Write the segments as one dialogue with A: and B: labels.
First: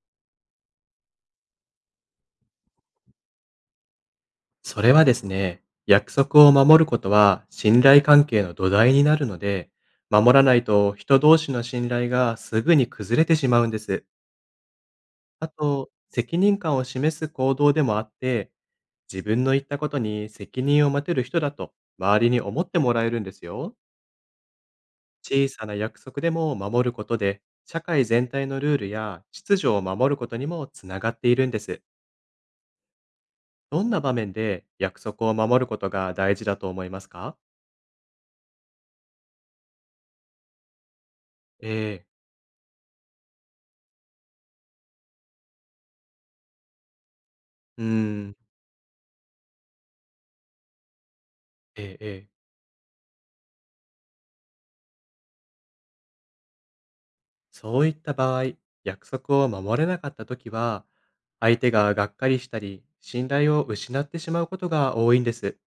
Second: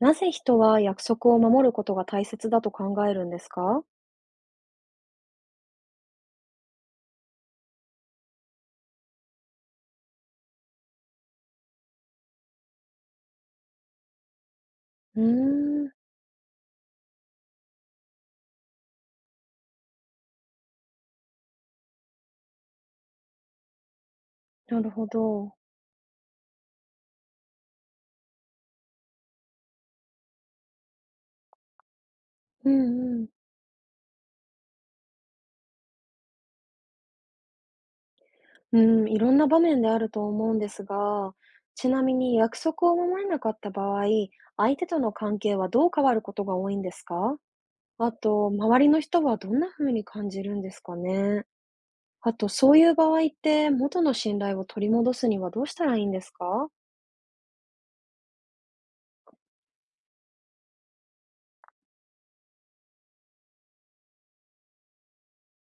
A: なぜ人は約束を守ることが大切だと考えるんですか？
B: それはですね、約束を守ることは信頼関係の土台になるので、守らないと人同士の信頼がすぐに崩れてしまうんです。
A: うー
B: あ
A: ん、
B: と、責任感を示す行動でもあって、自分の言ったことに責任を持てる人だと周りに思ってもらえるんですよ。
A: なるほ
B: 小
A: ど。
B: さな約束でも守ることで、社会全体のルールや秩序を守ることにもつながっているんです。
A: うんうん。
B: どんな場面で約束を守ることが大事だと思いますか？
A: うん、いろんな場面であると思うんですが、ちな
B: ええ、
A: みに約束を守れなかった場合、相手との関係はどう変わることが多いんですか？
B: うー
A: あ
B: ん。
A: と、周りの人はどんな風に感じるんですかね。
B: ええええ。
A: あと、そういう場合って元の信頼を取り戻すにはどうしたらいいんですか？
B: そういった場合、約束を守れなかったときは、相手ががっかりしたり、信頼を失ってしまうことが多いんです。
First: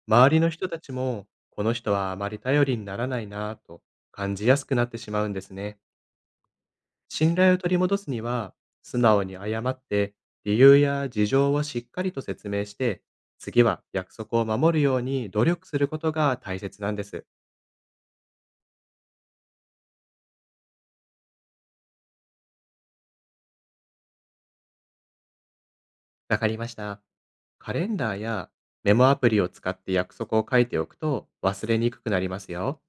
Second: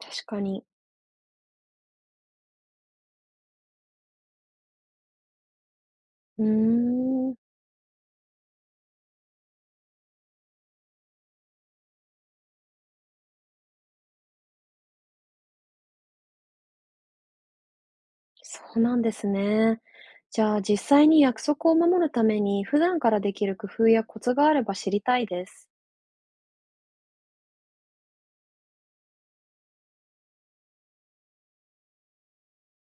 A: 確
B: 周
A: か
B: りの
A: に。
B: 人たちも、この人はあまり頼りにならないなぁと感じやすくなってしまうんですね。
A: うー
B: 信
A: ん。
B: 頼を取り戻すには、素直に謝って、理由や事情をしっかりと説明して、次は約束を守るように努力することが大切なんです。
A: そうなんですね。じゃあ実際に約束を守るために普段からできる工夫やコツがあれば知りたいです。
B: わかりました。カレンダーやメモアプリを使って約束を書いておくと忘れにくくなりますよ。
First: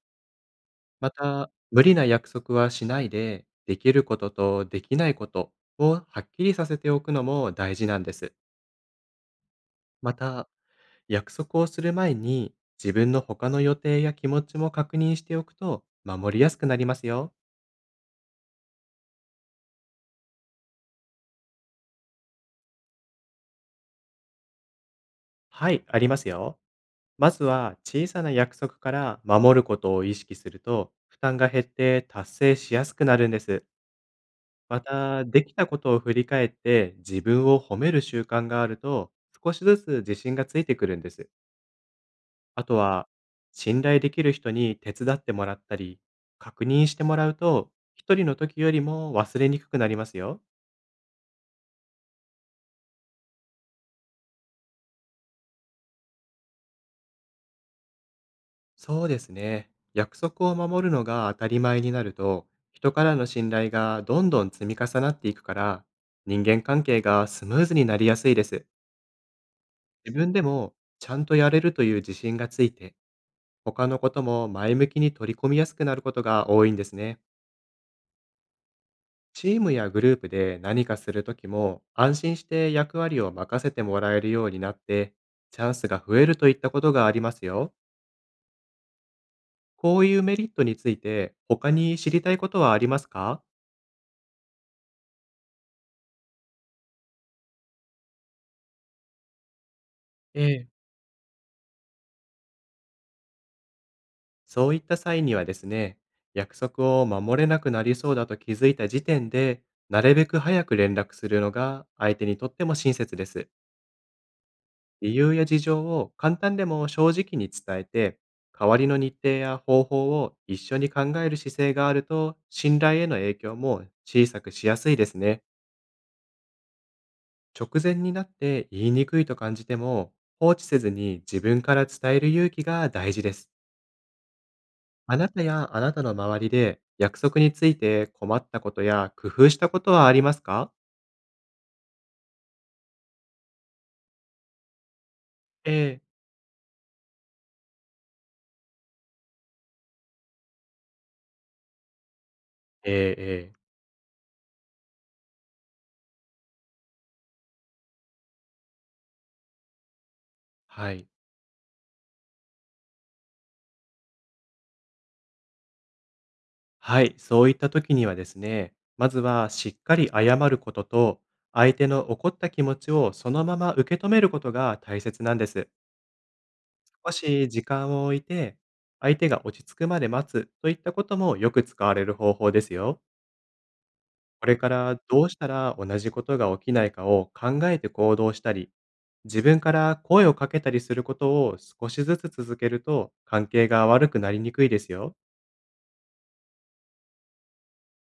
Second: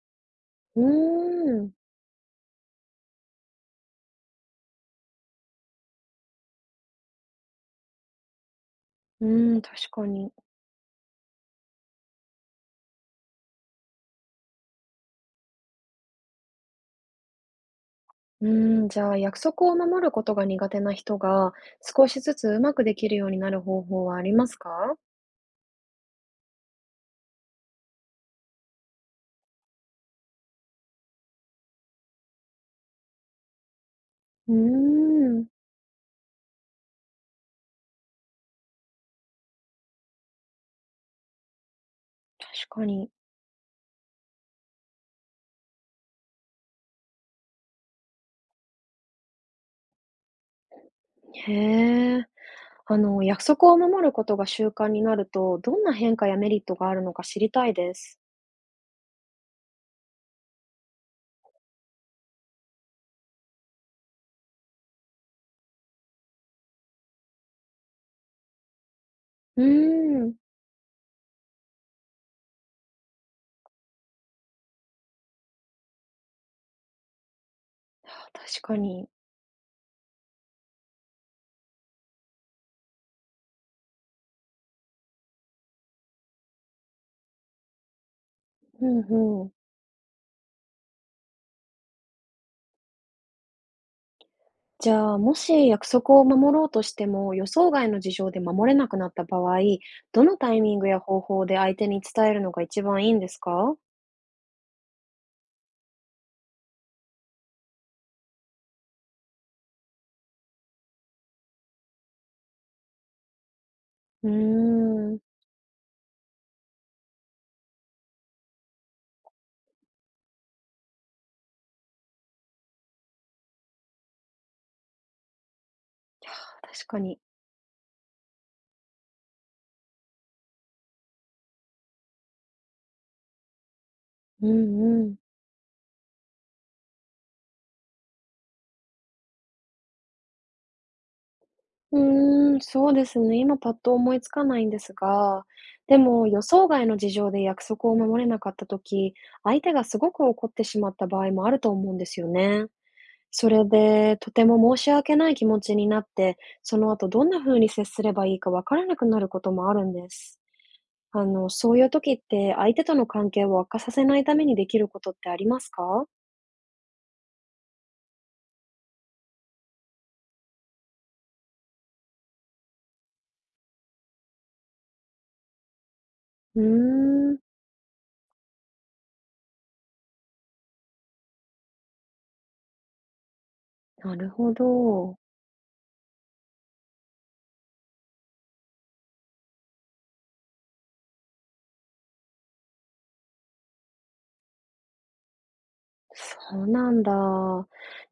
A: う
B: また、
A: ーん。
B: 無理な約束はしないで、できることとできないことをはっきりさせておくのも大事なんです。
A: うーん、確か
B: ま
A: に。
B: た、約束をする前に自分の他の予定や気持ちも確認しておくと守りやすくなりますよ。
A: うーん、じゃあ約束を守ることが苦手な人が少しずつうまくできるようになる方法はありますか？
B: はい、ありますよ。まずは小さな約束から守ることを意識すると負担が減って達成しやすくなるんです。
A: うー
B: また、で
A: ん、
B: きたことを振り返って自分を褒める習慣があると、少しずつ自信がついてくるんです。あ
A: 確
B: と
A: か
B: は、
A: に。
B: 信頼できる人に手伝ってもらったり、確認してもらうと、一人の時よりも忘れにくくなりますよ。
A: へえ。あの、約束を守ることが習慣になると、どんな変化やメリットがあるのか知りたいです。
B: そうですね。約束を守るのが当たり前になると、人からの信頼がどんどん積み重なっていくから、人間関係がスムーズになりやすいです。
A: うー
B: 自
A: ん、
B: 分でもちゃんとやれるという自信がついて、他のことも前向きに取り込みやすくなることが多いんですね。
A: 確かに。
B: チームやグループで何かするときも安心して役割を任せてもらえるようになって、チャンスが増えるといったことがありますよ。
A: うんうん。
B: こういうメリットについて他に知りたいことはありますか？
A: じゃあ、もし約束を守ろうとしても、予想外の事情で守れなくなった場合、どの
B: え
A: タイ
B: え。
A: ミングや方法で相手に伝えるのが一番いいんですか？
B: そういった際にはですね、約束を守れなくなりそうだと気づいた時点でなるべく早く連絡するのが相手にとっても親切です。
A: うー
B: 理
A: ん、
B: 由や事情を簡単でも正直に伝えて、代わりの日程や方法を一緒に考える姿勢があると、信頼への影響も小さくしやすいですね。
A: 確かに。
B: 直前になって言いにくいと感じても、放置せずに自分から伝える勇気が大事です。
A: うんうん。
B: あなたやあなたの周りで約束について困ったことや工夫したことはありますか？
A: うーん、そうですね。今パッと思いつかないんですが、で
B: ええ
A: も予想外の事情で約束を守れなかった時、相手がすごく怒ってしまった場合もあると思うんですよね。
B: え
A: そ
B: えええ、
A: れで、とても申し訳ない気持ちになって、その後どんな風に接すればいいかわからなくなることもあるんです。
B: はい。
A: あの、そういう時って相手との関係を悪化させないためにできることってありますか？
B: はい、そういった時にはですね、まずはしっかり謝ることと、相手の怒った気持ちをそのまま受け止めることが大切なんです。
A: うー
B: 少
A: ん、
B: し時間を置いて、相手が落ち着くまで待つといったこともよく使われる方法ですよ。
A: なる
B: こ
A: ほ
B: れから
A: ど。
B: どうしたら同じことが起きないかを考えて行動したり、自分から声をかけたりすることを少しずつ続けると関係が悪くなりにくいですよ。
A: そうなんだ。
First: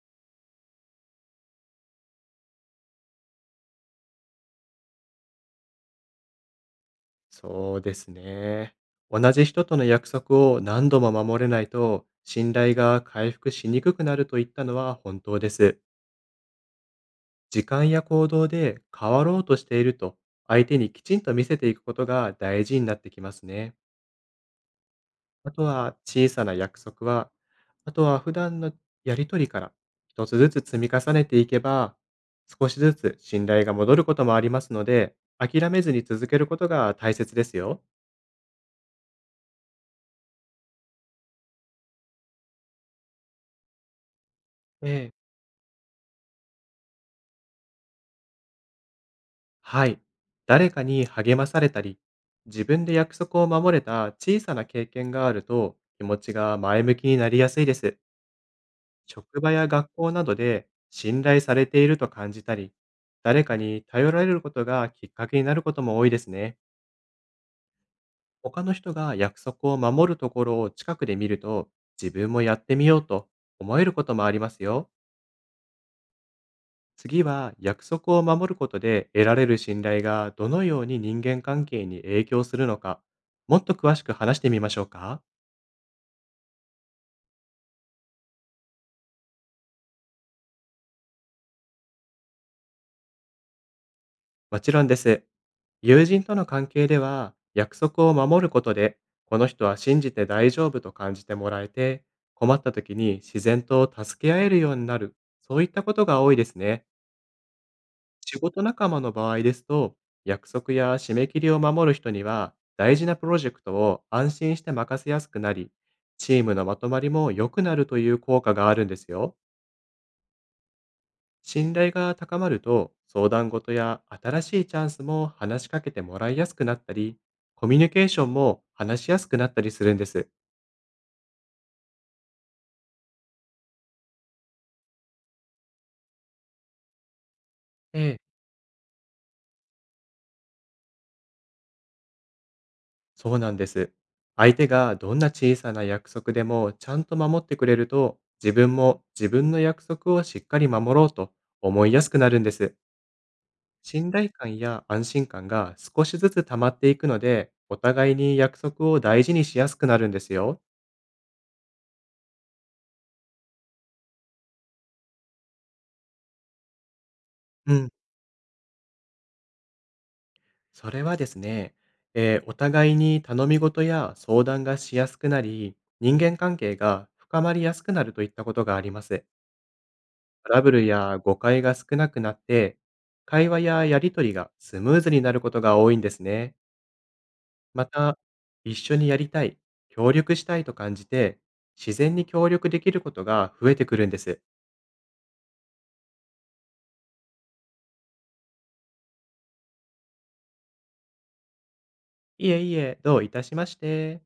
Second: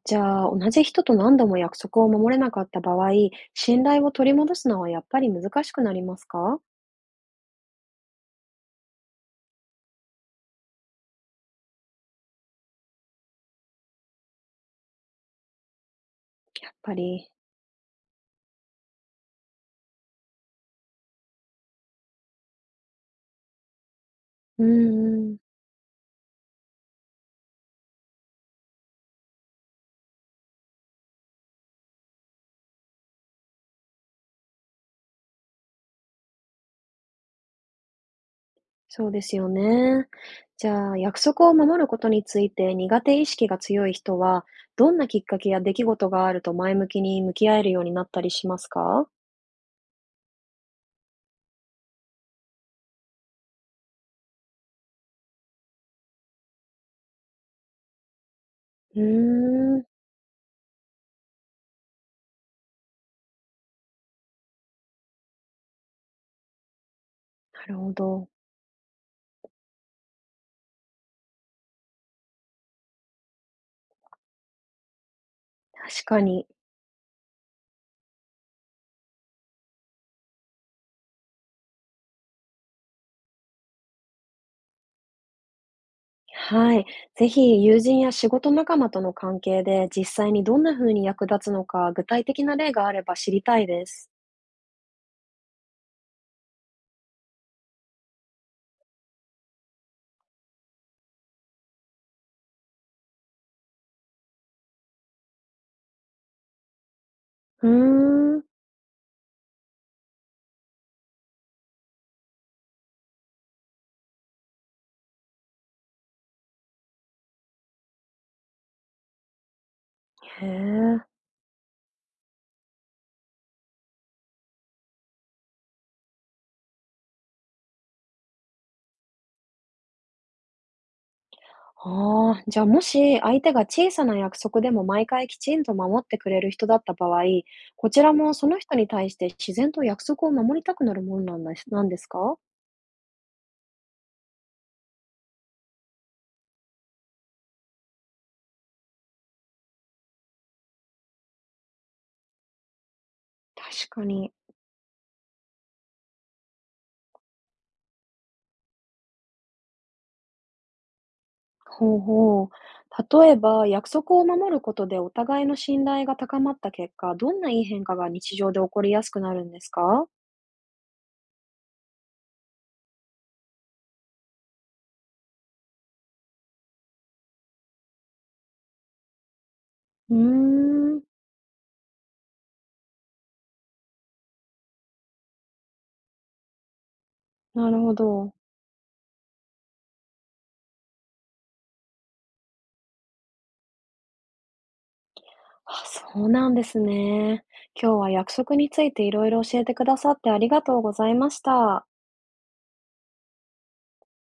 A: じゃあ、同じ人と何度も約束を守れなかった場合、信頼を取り戻すのはやっぱり難しくなりますか？
B: そうですね。同じ人との約束を何度も守れないと、信頼が回復しにくくなるといったのは本当です。
A: やっぱり。
B: 時間や行動で変わろうとしていると、相手にきちんと見せていくことが大事になってきますね。
A: うんうん。
B: あとは小さな約束は、あとは普段のやりとりから一つずつ積み重ねていけば、少しずつ信頼が戻ることもありますので、諦めずに続けることが大切ですよ。
A: そうですよね。じゃあ、約束を守ることについて苦手意識が強い人は、どんな
B: え
A: きっ
B: え、
A: かけや出来事があると前向きに向き合えるようになったりしますか？
B: はい。誰かに励まされたり、自分で約束を守れた小さな経験があると気持ちが前向きになりやすいです。
A: うー
B: 職場や
A: ん、な
B: 学校などで信頼されていると感じたり、誰かに頼られることがきっかけになることも多いですね。
A: るほど。
B: 他の人が約束を守るところを近くで見ると、自分もやってみようと思えることもありますよ。
A: 確かに。
B: 次は約束を守ることで得られる信頼がどのように人間関係に影響するのか、もっと詳しく話してみましょうか？
A: はい。ぜひ、友人や仕事仲間との関係で実際にどんな風に役立つのか、具体的な例があれば知りたいです。
B: もちろんです。友人との関係では約束を守ることで、この人は信じて大丈夫と感じてもらえて、困った時に自然と助け合えるようになる、そういったことが多いですね。
A: うー
B: 仕
A: ん、
B: 事仲間の場合ですと、約束や締め切りを守る人には、大事なプロジェクトを安心して任せやすくなり、チームのまとまりも良くなるという効果があるんですよ。
A: へえ。
B: 信頼が高まると、相談事や新しいチャンスも話しかけてもらいやすくなったり、コミュニケーションも話しやすくなったりするんです。
A: ああ、じゃあもし相手が小さな約束でも毎回きちんと守ってくれる人だった場合、こ
B: え
A: ちらも
B: え。
A: その人に対して自然と約束を守りたくなるものなんですか？
B: そうなんです。相手がどんな小さな約束でもちゃんと守ってくれると、自分も自分の約束をしっかり守ろうと思いやすくなるんです。
A: 確か
B: 信頼
A: に。
B: 感や安心感が少しずつ溜まっていくので、お互いに約束を大事にしやすくなるんですよ。
A: ほうほう。例えば、約束を守ることでお互いの信頼が高まった結果、どんないい
B: う
A: 変
B: ん。
A: 化が日常で起こりやすくなるんですか？
B: それはですね、お互いに頼み事や相談がしやすくなり、人間関係が深まりやすくなるといったことがあります。
A: うー
B: トラブル
A: ん、
B: や誤解が少なくなって、会話ややりとりがスムーズになることが多いんですね。
A: なる
B: ま
A: ほ
B: た、
A: ど。
B: 一緒にやりたい、協力したいと感じて、自然に協力できることが増えてくるんです。
A: あ、そうなんですね。今日は約束についていろいろ教えてくださってありがとうございました。
B: いえいえ、どういたしまして。